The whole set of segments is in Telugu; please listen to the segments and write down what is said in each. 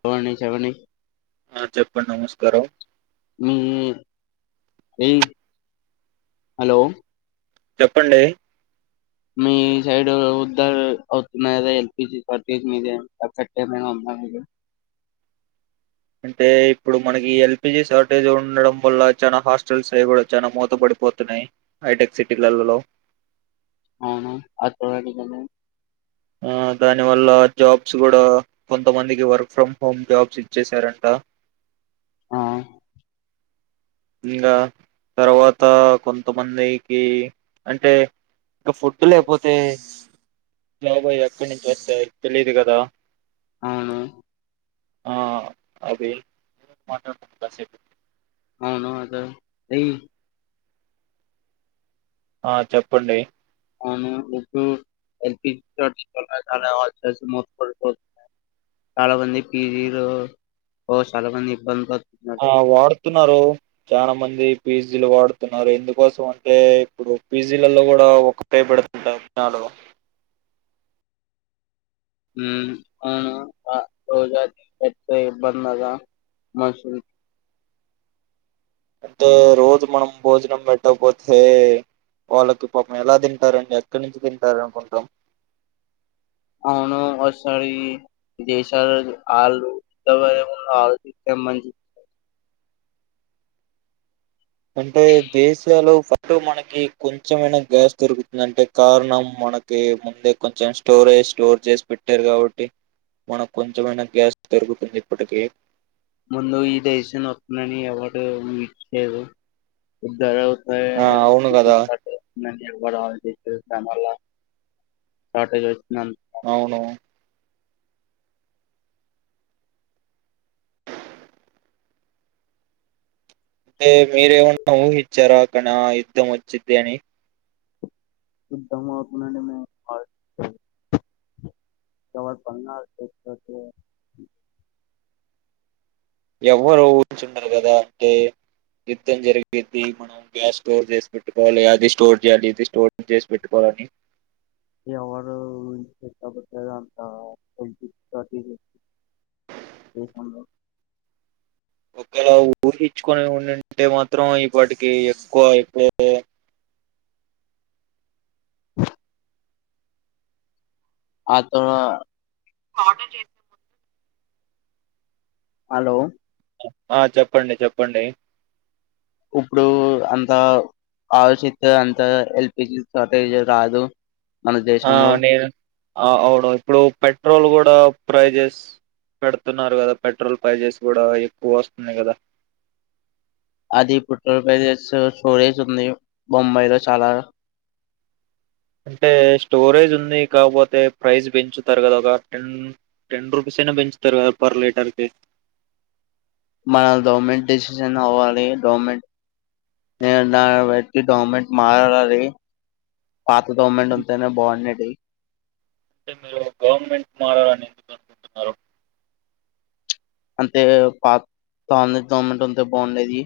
చవని చెవని క మీ ఏ హలో చెప్పండి మీ సైడ్ ఉద్దరు అవుతున్నా కదా ఎల్పిజీ సార్టేజ్ మీదట్ట ఉన్నా అంటే ఇప్పుడు మనకి ఎల్పిజీ షార్టేజ్ ఉండడం వల్ల చాలా హాస్టల్స్ అవి కూడా చాలా మూత పడిపోతున్నాయి హఐటెక్ సిటీలలో అవును అడాడికన్నా ఆ దాని వల్ల జాబ్స్ కూడా కొంతమందికి వర్క్ ఫ్రమ్ హోమ్ జాబ్స్ ఇచ్చసారంట ఆ ఇంకా తర్వాత కొంతమందికి అంటే ఇంకా ఫుడ్ లేకపోతే జాబా ఎక్కడి నుంచి వస్తాయి తెలిదు కదా అవును ఆ అవి మాట్లాడుతుస [unintelligible] ఆ చెప్పండి అవును ఇప్పుడు ఎల్పిజ చాలా మూప చాలా మంది పీజీలు చాలా మంది ఇబ్బందులు ప ఆ వాడుతున్నారు చాలా మంది పిజ్జీలు వాడుతున్నారు ఎందుకోసం అంటే ఇప్పుడు పిజీలలో కూడా ఒకటే పెడుతుంటాయిలో అ రజ ఇ బంద మసూ అంటే రోజు మనం భోజనం పెట్టకపోతే వాళ్ళకి పాపం ఎలా తింటారండి ఎక్కడి నుంచి తింటారు అనుకుంటాం అవును ఒకసారి దేశాలు ఆళ్ళుళ్ మని చె అంటే దేశలో ఫటు మనకి కొంచెమైనా గ్యాస్ దొరుకుతుంది అంటే కారణం మనకి ముందే కొంచెం స్టోరేజ్ స్టోర్ చేసి పెట్టారు కాబట్టి మనకు కొంచెమైనా గ్యాస్ దొరుకుతుంది ఇప్పటిక ముందు ఈ దేశంలో వస్తునని ఎవడు విారుద్ద ఆ అవును కదా కూడాా మ షార్టేజ్ వ అవును మీరే ఉన్నా ఉ విచ్చర కణ యుద్ధ ముచ్చద్దేని శద్ధకు ప ఎవరు ఉంచుండరు కదా అంటే యుద్ధం జరిగేది మనం గ్యాస్ స్టోర్ చేసి పెట్టుకోవాలి అది స్టోర్ చేయాలి ఇది స్టోర్ చేసి పెట్టుకోవాలని ఎవరుష్ట పెట్టారు అంతా ఒకవేళ ఊహహచ్చుకొని ఉండింటే మాత్రం ఇప్పటికి ఎక్కువ అయిప్పు ఆ త ఆర్డర్ చేసే ము హలో ఆ చెప్పండి చెప్పండి ఇప్పుడు అంత ఆలోచితే అంత ఎల్పిజి షార్టేజ్ రాదు మన ఆ దేశంలో నేను ఆ అవును ఇప్పుడు పెట్రోల్ కూడా ప్రైజెస్ పెడుతున్నారు కదా పెట్రోల్ ప్రైజెస్ కూడా ఎక్కువ వస్తున్నాయి కదా అది ఉత్తర ప్రదేశేశ సోరేస్ ముొంబైలో చాల అంటే స్టోరేజ్ ఉంది కాకపోతే ప్రైస్ పెంచుతారు కదా ఒక టెన్ టెన్ రూపీస్ అయినా పెంచుతారు కదా పర్ లీటర్ క మన గవర్మెంట్ డిసిషన్ అవ్వాలి డవర్మెంట్ నిర్ పెట్టి గవర్మెంట్ మారాలి పాత తోమ్మండి ఉంటేనే బాగుండది అంటే మీరు గవర్నమెంట్ మారాల అని ఎందు అంతే పా దమెంట్ ఉంటే బాగుండేది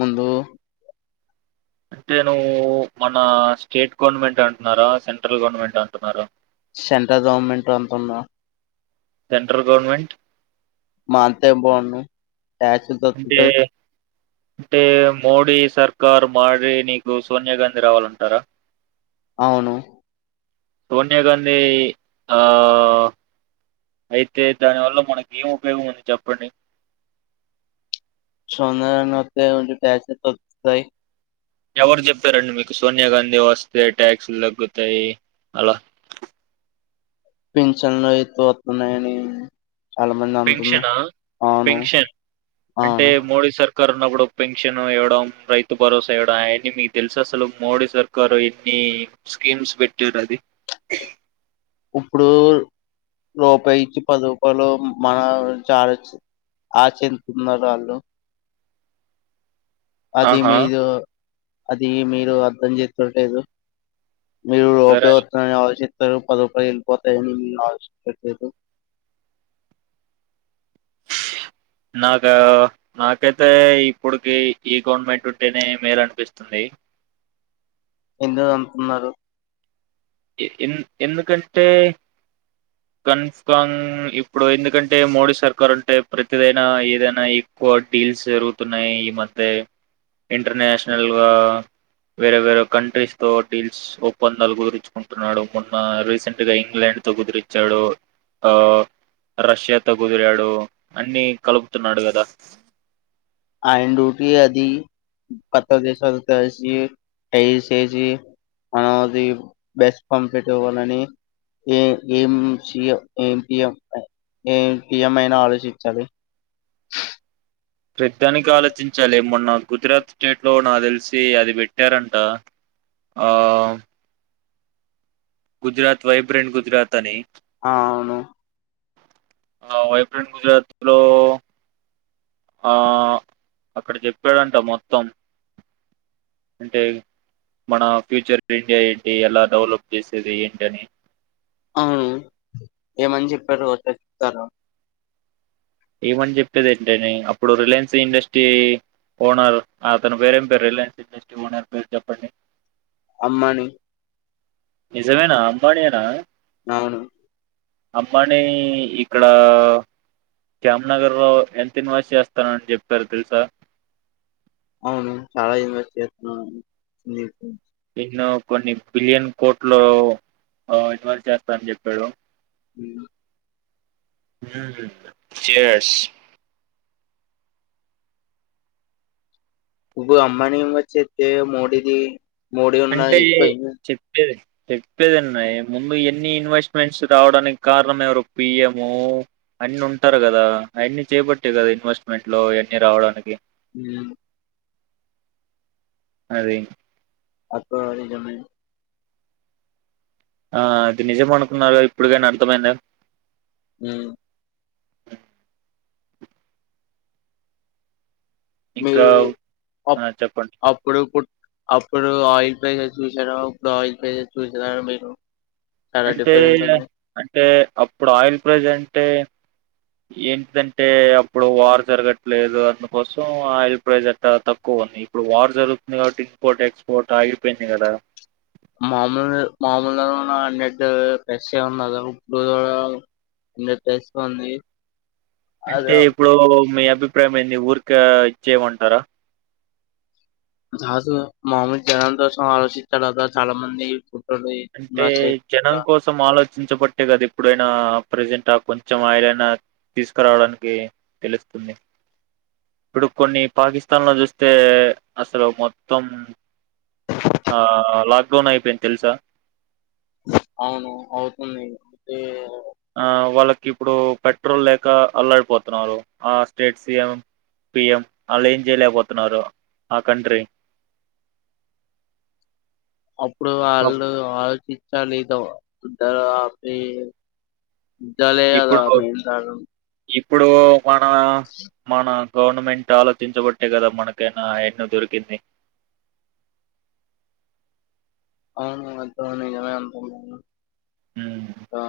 ముందు అంటే నువ్వు మన సెంట్రల్ గవర్నమెంట్ అంతన్నా సెంట్రల్ గవర్నమెంట్ మాంత బను చ్చ దత్త అంటే అంటే మోడీ సర్కారు మారి నీకు సోనియా గాంధీ రావాలంటారా అవును సోనియాగాధీ ఆ అయితే దాని వల్ల మనకి ఏం ఉపయోగం ఉంది చెప్పండి సోనియాగండి వస్తేయ్ కొచం టాగ్స్ తాగుతాయి ఎవరు చెప్పారండి. మీకు సోనియా గాంధీ వస్తే ట్యాక్స్లు తగ్గుతాయి అలా పింఛన్లు అయితు వత్తున్నాయని పెన్షనా పెన్షన్ అంటే అవును మోడీ సార్ కారోనా అప్పుడు పెన్షన్ ఇవ్వడం. రైతు భరోసా ఇవ్వడం. అవన్నీ మీకు తెలుస అసలు మోడీ సర్కారు ఎన్ని స్కీమ్స్ పెట్టారు అది. ఇప్పుడు రూపాయి ఇచ్చి పది రూపాయలు మన చర్జ్ ఆ చెందుతున్నారు వాళ్ళు అది ఆహా! మీద అది మీరు అర్థం చేసుకోట్లేదు మీరు సరే ఉపయోగస్తు ఆలోచి పదిరుపాయలు వెళ్ళిపోతాన్ [unintelligible] నాకా నాకైతే ఇప్పుడుకి ఈ గవర్నమెంట్ ఉంటేనే మేలు అనిపిస్తుంది ఎందు అంటున్నారు ఎ ఎందుకంటే కన్ఫాంగ్ ఇప్పుడు ఎందుకంటే మోడీ సర్కారు ఉంటే, ప్రతిదైనా ఏదైనా ఎక్కువ డీల్స్ జరుగుతున్నాయి. ఈ మధ్య ఇంటర్నేషనల్గా వేరే వేరే కంట్రీస్ తో డీల్స్ ఒప్పందాలు గురిచ్ అంటున్నాడు మన్న రీసెంట్ గా ఇంగ్లాండ్ తో కుదిరిచ్చాడు. ఆ రష్యాతో కుదిరాడు. అన్ని కలుపుతున్నాడు కదా. ఆయన డూటి అది. కొత్త దేశాలు కలిసి టై చేేసి మనది బెస్ట్ పంపెట్ ఇవ్వాలని, ఏ ఏం, ఏం పి ఎం, ఏం పిఎం అయినా ఆలోచించాలి. పెడ్డానికి ఆలోచించాలి మొన్న గుజరాత్ స్టేట్ లో నా తెలిసి అది పెట్టారంట ఆ గుజరాత్ వైబ్రెంట్ గుజరాత్ ని ఆ అవును ఆ వైబ్రెంట్ గుజరాత్ లో ఆ అక్కడ చెప్పాడంట మొత్తం అంటే మన ఫ్యూచర్ ఇండియా ఏంటి ఎలా డెవలప్ చేసేది ఏంటని అవును ఏమని చెప్పారు. ఓసారి చెప్తారా ఏమని చెప్పేది. ఏంటని అప్పుడు రిలయన్స్ ఇండస్ట్రీ ఓనర్ అతను పేరేం పేరు రిలయన్స్ ఇండస్ట్రీ ఓనర్ పేరు చెప్పండి. అమ్మాని నిజమేనా అంబానీ నేనా అవును అంబాని ఇక్కడ జామ్ నగర్ లో ఎంత ఇన్వెస్ చేస్తానని చెప్పారు తెలుసా. అవును చాల యూనివర్సిటీ చేస్తున్నాను నేను కొన్ని బిలియన్ కోట్లు ఇన్వెస్ట్ చేస్తానని చెప్పాడు. ఉ చేర్స్ ఉఊ అంబానీ ఇన్వెస్ట్ చేత్తే మోడీది మోడీ ఉన్న అంటే యి ఎక్కువ ఇన్వెస్ట్ చెప్పేది చెప్పేదన్నయి ముందు ఎన్ని ఇన్వెస్ట్మెంట్స్ రావడానికి కారణం. ఎవరు పిఎం అన్న ఉంటారు. కదా అవన్నీ చేపట్టే కదా. ఇన్వెస్ట్మెంట్లో అన్నీ రావడానికి హ్మ్ ఉ అదే అక్క నిజమే ఆ అది నిజమనుకున్నారు ఇప్పుడుకైనా అర్థమైంద ఊ ఇంకా మీరు అప్ ఆ చెప్పండి అప్పుడు పుట్ అప్పుడు ఆయిల్ పేస చూసార ఇప్పుడు ఆయిల్ పేస చూసారా మీరు చాలా అంటే డిఫరెంట్ ఉంది. అంటే అప్పుడు ఆయిల్ ప్లాంట్ అంటే ఏంటంటే అప్పుడు వార్ జరగట్లేదు. అందుకోసం ఆయిల్ ప్రైస్ అట్టా తక్కువ ఉంది. ఇప్పుడు వార్ జరుగుతుంది. కాబట్టి ఇంపోర్ట్ ఎక్స్పోర్ట్ ఆగిపోయింది కదా. మామూల్ మామూలు అన్నిట్ ప్లసే ఉంది కదా ఉప్పు కూడ అన్ని టేస్ ఏ ఉంది అంటే అదా ఇప్పుడు మీ అభిప్రాయం ఏంది ఊరిక ఇచ్చేయమంటారా చ మహమ్మద్ జహ స ఆచ చాలా మంది ఫోటోలు అంటే నా జనం చేతిగా కోసం ఆలోచ చర్చించబట్టే కదా ఇప్పుడైనా ప్రజెంట్ ఆ కొంచెం ఆయలైనా తీసుకురావడానికి తెలుస్తుంది ఇప్పుడు కొన్ని పాకిస్తాన్ లో చూస్తే అసలు మొత్తం ఆ లాక్డౌన్ అయిపోయింది తెలుసా అవును అవుతుంది అతే ఆ వాళ్ళకి ఇప్పుడు పెట్రోల్ లేక అల్లడిపోతున్నారు ఆ స్టేట్ సిఎం పిఎం వాళ్ళు ఏం చేయలేకపోతున్నారు ఆ కంట్రీ అప్పుడు పాపం వాళ్ళు ఆలోచి చాలదద్ద ఇదాల అలా ఇప్పుడు మీంద ఇప్పుడు మన మన గవర్నమెంట్ ఆలోచించబట్టే కదా మనకైనా ఎన్నో దొరికింది అవునుమ అ ఉమ్ ఆ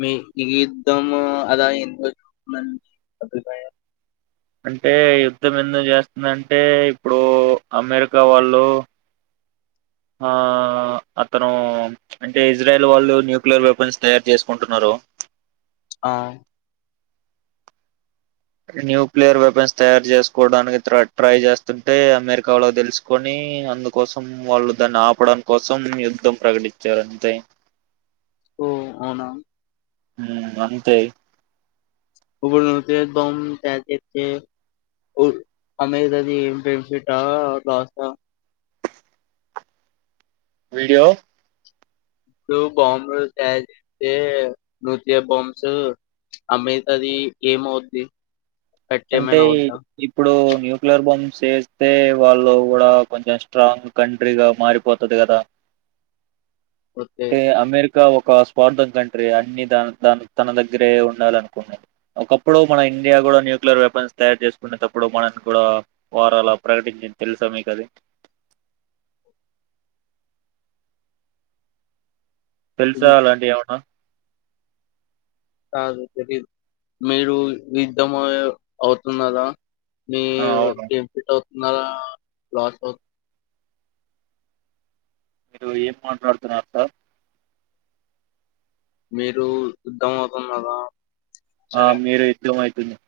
మీ ఈద్ద్దం అలా ఎంద మంచి అభిప్రాయం అంటే యుద్ధం ఎందుకు చేస్తుందింటే ఇప్పుడు అమెరికా వాళ్ళు ఆ అతను అంటే ఇజ్రాయల్ వాళ్ళు న్యూక్లియర్ వెపన్స్ తయారు చేసుకుంటున్నారు ఆ న్యూక్లియర్ వెపన్స్ తయారు చేసుకోవడానికి ట్రై చేస్తుంటే అమెరికాలో తెలుసుకొని అందుకోసం వాళ్ళు దాన్ని ఆపడం కోసం యుద్ధం ప్రకటించారు అంతే ఓ అవునా అంతే ఇప్పుడు బా అమెరిది బెడ్ఫిట్ లోస్ వీడి ఇప్పుడు బాంబులు తయారు చేస్తే నూతన బాంస్ అమ్మతుంది ఏమవుది అంటే ఇప్పుడు న్యూక్లియర్ బొంబ్స్ వేస్తే వాళ్ళు కూడా కొంచెం స్ట్రాంగ్ కంట్రీగా మారిపోతుది కదా ఓకే. అమెరికా ఇ ఒక స్వార్థం కంట్రీ అన్ని దా తన దగ్గరే ఉండాలి అనుకున్నా ఒకప్పుడు మన ఇండియా కూడా ల వెపన్స్ తయారు చేసుకునేటప్పుడు మనని కూడా వారు అలా ప్రకటించింది తెలుసా మీకు అది తెలుసువాలండి ఏమనా కాదు మీరు యుద్ధమ అవుతున్నారా మీ ఆ అవును గేమ్ ఫత ఉన్న ప్లట్ మీరు ఏం మాట్లాడుతున్నారు సార్ మీరు యుద్ధం అవుతున్నదా ఆ మీరు ఇట్లు మాహ ధన్య